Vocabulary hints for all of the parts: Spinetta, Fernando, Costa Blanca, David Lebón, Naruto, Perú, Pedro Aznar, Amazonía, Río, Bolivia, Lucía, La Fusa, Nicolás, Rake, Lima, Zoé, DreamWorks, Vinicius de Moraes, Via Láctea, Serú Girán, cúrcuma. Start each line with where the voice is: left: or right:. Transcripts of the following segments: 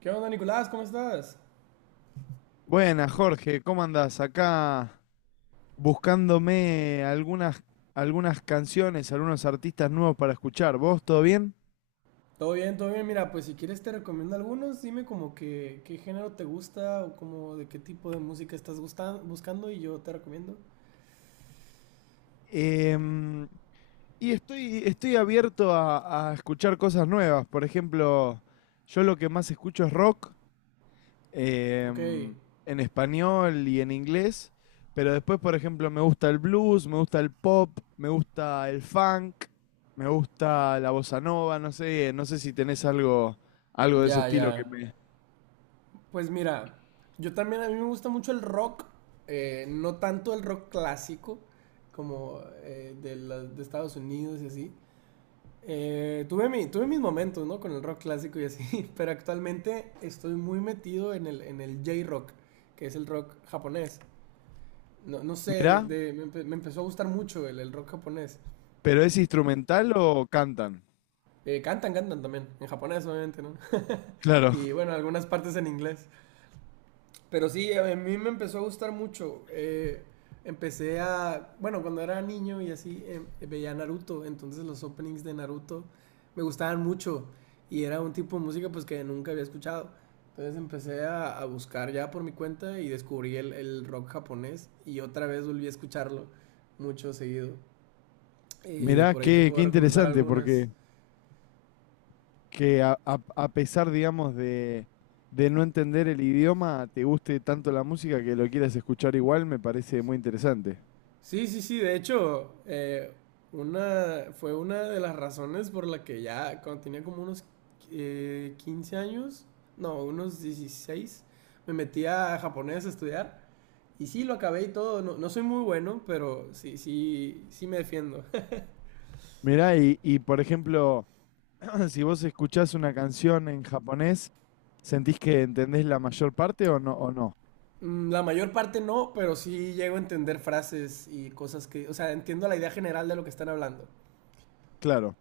right: ¿Qué onda, Nicolás? ¿Cómo estás?
left: Buenas, Jorge, ¿cómo andás? Acá buscándome algunas canciones, algunos artistas nuevos para escuchar. ¿Vos todo bien?
right: Todo bien, todo bien. Mira, pues si quieres te recomiendo algunos. Dime como que qué género te gusta o como de qué tipo de música estás buscando y yo te recomiendo.
left: Em, y estoy abierto a escuchar cosas nuevas. Por ejemplo, yo lo que más escucho es rock,
right: Ok,
left: em, en español y en inglés, pero después, por ejemplo, me gusta el blues, me gusta el pop, me gusta el funk, me gusta la bossa nova, no sé si tenés algo de ese
right: ya,
left: estilo que
right: ya.
left: me...
right: Pues mira, yo también a mí me gusta mucho el rock, no tanto el rock clásico como de Estados Unidos y así. Tuve mis momentos, ¿no? Con el rock clásico y así, pero actualmente estoy muy metido en el J-rock, que es el rock japonés. No, no sé,
left: Mirá,
right: me empezó a gustar mucho el rock japonés.
left: pero ¿es instrumental o cantan?
right: Cantan también, en japonés obviamente, ¿no?
left: Claro,
right: Y bueno, algunas partes en inglés. Pero sí, a mí me empezó a gustar mucho. Bueno, cuando era niño y así, veía Naruto, entonces los openings de Naruto me gustaban mucho y era un tipo de música pues que nunca había escuchado. Entonces a buscar ya por mi cuenta y descubrí el rock japonés y otra vez volví a escucharlo mucho seguido. Y de
left: mirá,
right: por ahí te puedo
left: qué
right: recomendar
left: interesante,
right: algunas.
left: porque que a pesar, digamos, de no entender el idioma, te guste tanto la música que lo quieras escuchar igual, me parece muy interesante.
right: Sí, sí, sí, de hecho, fue una de las razones por la que ya cuando tenía como unos 15 años, no, unos 16 me metí a japonés a estudiar. Y sí, lo acabé y todo. No, no soy muy bueno, pero sí, sí, sí me defiendo.
left: Mirá, y por ejemplo... Si vos escuchás una canción en japonés, ¿sentís que entendés la mayor parte o no? ¿O no?
right: La mayor parte no, pero sí llego a entender frases y cosas que, o sea, entiendo la idea general de lo que están hablando.
left: Claro.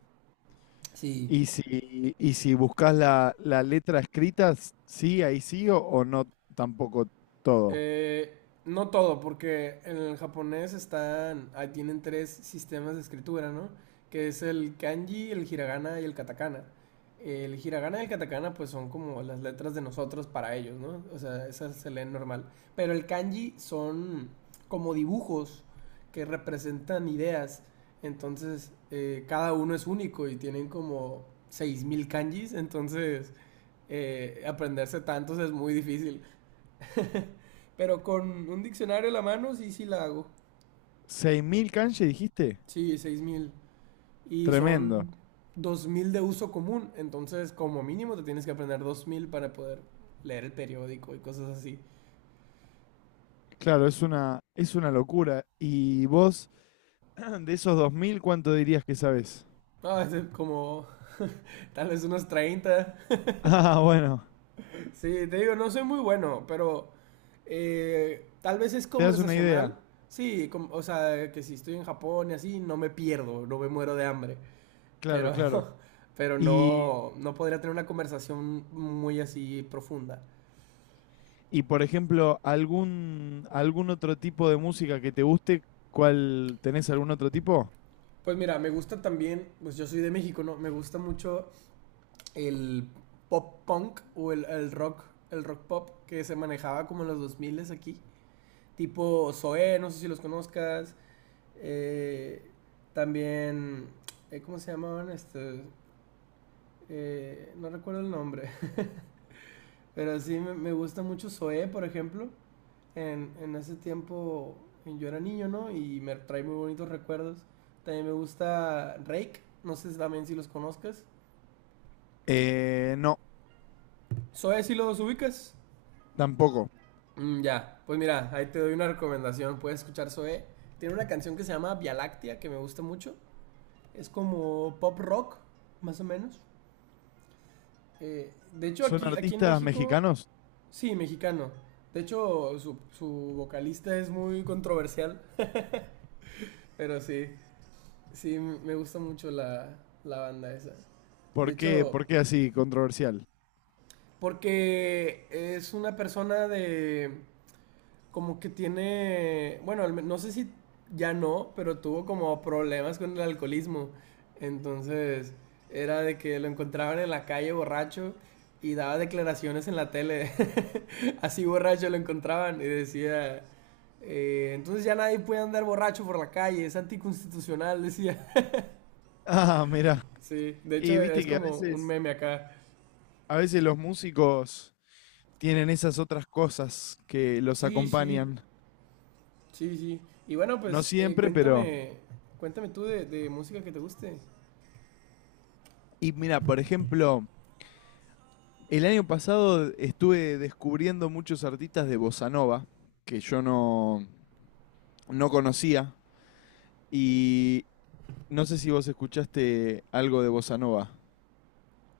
right: Sí.
left: Y si buscas la letra escrita, sí, ahí sí o no tampoco todo.
right: Eh, no todo, porque en el japonés están, ahí tienen tres sistemas de escritura, ¿no? Que es el kanji, el hiragana y el katakana. El hiragana y el katakana pues son como las letras de nosotros para ellos, ¿no? O sea, esas se leen normal. Pero el kanji son como dibujos que representan ideas. Entonces, cada uno es único y tienen como 6000 kanjis. Entonces, aprenderse tantos es muy difícil. Pero con un diccionario a la mano sí, sí la hago.
left: ¿6000 kanji dijiste?
right: Sí, 6000. Y
left: Tremendo.
right: son 2000 de uso común. Entonces, como mínimo, te tienes que aprender 2000 para poder leer el periódico y cosas así.
left: Claro, es es una locura. ¿Y vos, de esos 2000 cuánto dirías que sabes?
right: No, es como tal vez unos 30.
left: Ah, bueno,
right: Sí, te digo, no soy muy bueno, pero tal vez es
left: te das una idea.
right: conversacional. Sí, o sea, que si estoy en Japón y así, no me pierdo, no me muero de hambre.
left: Claro,
right: Pero,
left: claro.
right: pero
left: Y,
right: no, no podría tener una conversación muy así profunda.
left: y por ejemplo, algún otro tipo de música que te guste, ¿cuál tenés algún otro tipo?
right: Pues mira, me gusta también, pues yo soy de México, ¿no? Me gusta mucho el pop punk o el rock, el rock pop que se manejaba como en los 2000 aquí. Tipo Zoé, no sé si los conozcas. eh, También, ¿cómo se llamaban estos? No recuerdo el nombre. Pero sí, me gusta mucho Zoé, por ejemplo. En ese tiempo yo era niño, ¿no? Y me trae muy bonitos recuerdos. También me gusta Rake, no sé si también si los conozcas.
left: No,
right: Zoé si los ubicas.
left: tampoco.
right: Mm, ya, pues mira, ahí te doy una recomendación, puedes escuchar Zoé. Tiene una canción que se llama Via Láctea, que me gusta mucho. Es como pop rock, más o menos. De hecho,
left: ¿Son
right: aquí en
left: artistas
right: México,
left: mexicanos?
right: sí, mexicano. De hecho, su vocalista es muy controversial, pero sí. Sí, me gusta mucho la banda esa. De hecho,
left: Por qué así controversial?
right: porque es una persona de... Como que tiene... Bueno, no sé si ya no, pero tuvo como problemas con el alcoholismo. Entonces, era de que lo encontraban en la calle borracho y daba declaraciones en la tele. Así borracho lo encontraban y decía... entonces ya nadie puede andar borracho por la calle, es anticonstitucional, decía.
left: Ah, mira.
right: Sí, de
left: Y
right: hecho
left: viste
right: es
left: que
right: como un meme acá.
left: a veces los músicos tienen esas otras cosas que los
right: Sí, sí,
left: acompañan.
right: sí, sí. Y bueno,
left: No
right: pues
left: siempre, pero...
right: cuéntame, cuéntame tú de música que te guste.
left: Y mira, por ejemplo, el año pasado estuve descubriendo muchos artistas de bossa nova, que yo no conocía, y no sé si vos escuchaste algo de bossa nova.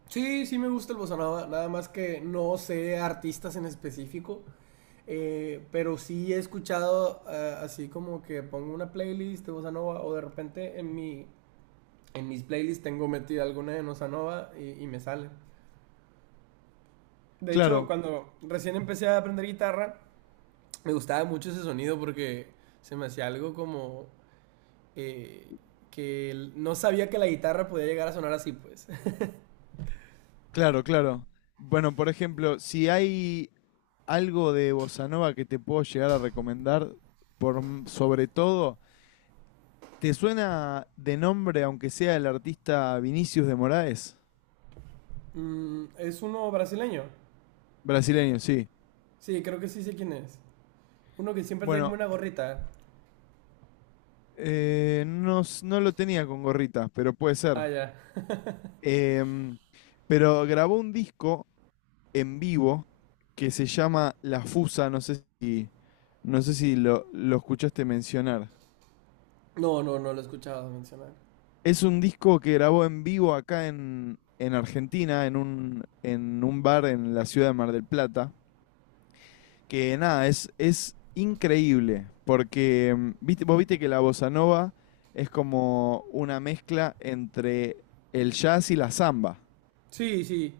right: Sí, sí me gusta el bossa nova, nada más que no sé artistas en específico, pero sí he escuchado así como que pongo una playlist de bossa nova o de repente en mis playlists tengo metida alguna de bossa nova y me sale. De hecho,
left: Claro,
right: cuando recién empecé a aprender guitarra, me gustaba mucho ese sonido porque se me hacía algo como eh, que no sabía que la guitarra podía llegar a sonar así, pues.
left: claro, claro. Bueno, por ejemplo, si hay algo de bossa nova que te puedo llegar a recomendar, por, sobre todo, ¿te suena de nombre, aunque sea el artista Vinicius de Moraes?
right: Mm, es uno brasileño.
left: Brasileño, sí.
right: Sí, creo que sí sé quién es. Uno que siempre trae como
left: Bueno,
right: una gorrita.
left: no, no lo tenía con gorrita, pero puede
right: Ah,
left: ser.
right: ya.
left: Em, pero grabó un disco en vivo que se llama La Fusa, no sé no sé si lo escuchaste mencionar.
right: No, no, no lo he escuchado mencionar.
left: Es un disco que grabó en vivo acá en Argentina, en un bar en la ciudad de Mar del Plata. Que nada, es increíble, porque mm, viste, vos viste que la bossa nova es como una mezcla entre el jazz y la samba.
right: Sí, sí.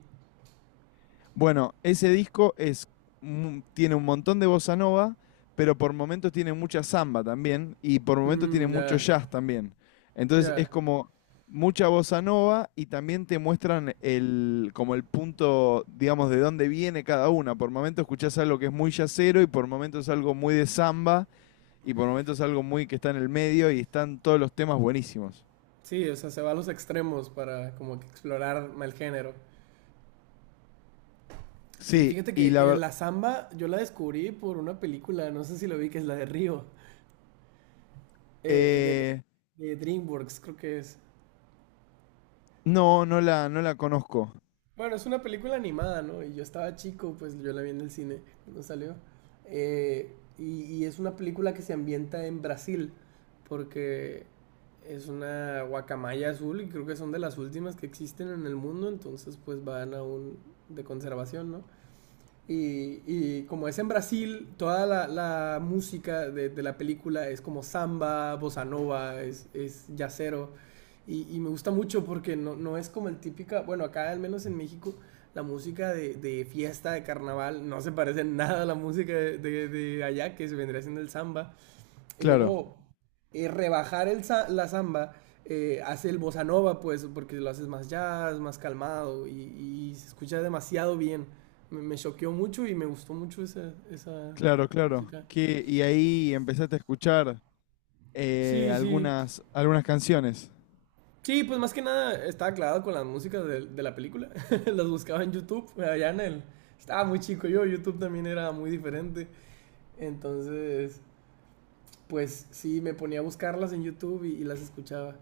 left: Bueno, ese disco es, tiene un montón de bossa nova, pero por momentos tiene mucha samba también y por momentos tiene
right: Mm,
left: mucho
right: ya,
left: jazz también. Entonces es
right: ya.
left: como mucha bossa nova y también te muestran el, como el punto, digamos, de dónde viene cada una. Por momentos escuchás algo que es muy jazzero y por momentos algo muy de samba y por momentos algo muy que está en el medio y están todos los temas buenísimos.
right: Sí, o sea, se va a los extremos para como que explorar el género. Sí,
left: Sí,
right: fíjate
left: y
right: que
left: la verdad...
right: la samba yo la descubrí por una película, no sé si lo vi, que es la de Río, eh, de, de DreamWorks, creo que es.
left: No, no la, no la conozco.
right: Bueno, es una película animada, ¿no? Y yo estaba chico, pues yo la vi en el cine cuando salió. Eh, y es una película que se ambienta en Brasil, porque es una guacamaya azul y creo que son de las últimas que existen en el mundo, entonces pues van a un de conservación, ¿no? Y como es en Brasil, toda la música de la película es como samba, bossa nova, es yacero. Y me gusta mucho porque no es como el típica, bueno, acá al menos en México, la música de fiesta, de carnaval, no se parece nada a la música de allá, que se vendría siendo el samba. Y
left: Claro.
right: luego la samba hace el bossa nova, pues, porque lo haces más jazz, más calmado y se escucha demasiado bien. Me choqueó mucho y me gustó mucho esa
left: Claro, claro.
right: música.
left: Que, y ahí empezaste a escuchar
right: Sí, sí.
left: algunas canciones.
right: Sí, pues más que nada estaba clavado con las músicas de la película. Las buscaba en YouTube, allá en el... Estaba muy chico yo, YouTube también era muy diferente. Entonces, pues sí, me ponía a buscarlas en YouTube y las escuchaba.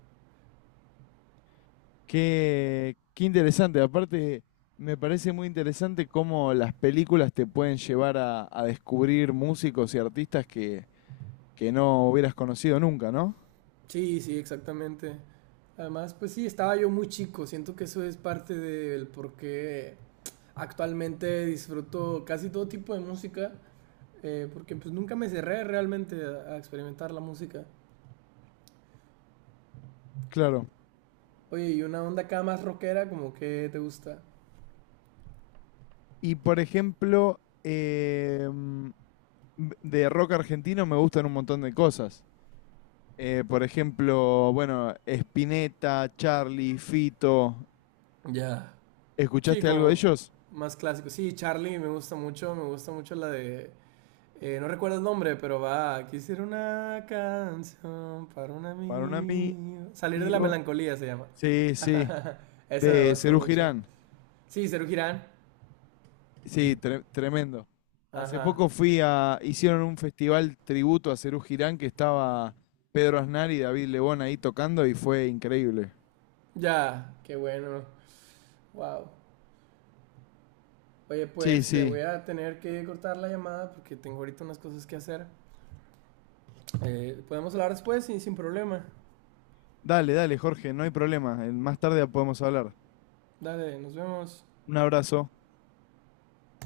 left: Qué, qué interesante. Aparte, me parece muy interesante cómo las películas te pueden llevar a descubrir músicos y artistas que no hubieras conocido nunca, ¿no?
right: Sí, sí, exactamente. Además, pues sí, estaba yo muy chico. Siento que eso es parte del por qué actualmente disfruto casi todo tipo de música. Porque pues nunca me cerré realmente a experimentar la música.
left: Claro.
right: Oye, y una onda acá más rockera, como que te gusta.
left: Y por ejemplo, mm, de rock argentino me gustan un montón de cosas. Por ejemplo, bueno, Spinetta, Charlie, Fito,
right: Ya. Sí,
left: ¿escuchaste algo de
right: como
left: ellos?
right: más clásico. Sí, Charlie me gusta mucho la de... No recuerdo el nombre, pero va. Quisiera una canción para un
left: Para un amigo.
right: amigo. Salir de la melancolía se llama.
left: Sí, sí,
right: Esa me
left: de
right: gusta
left: Serú
right: mucho.
left: Girán.
right: Sí, Serú Girán.
left: Sí, tremendo. Hace
right: Ajá.
left: poco fui a, hicieron un festival tributo a Serú Girán que estaba Pedro Aznar y David Lebón ahí tocando y fue increíble.
right: Ya, qué bueno. Wow. Oye,
left: Sí,
right: pues te voy
left: sí.
right: a tener que cortar la llamada porque tengo ahorita unas cosas que hacer. Podemos hablar después y sin problema.
left: Dale, dale, Jorge, no hay problema. Más tarde podemos hablar.
right: Dale, nos vemos.
left: Un abrazo.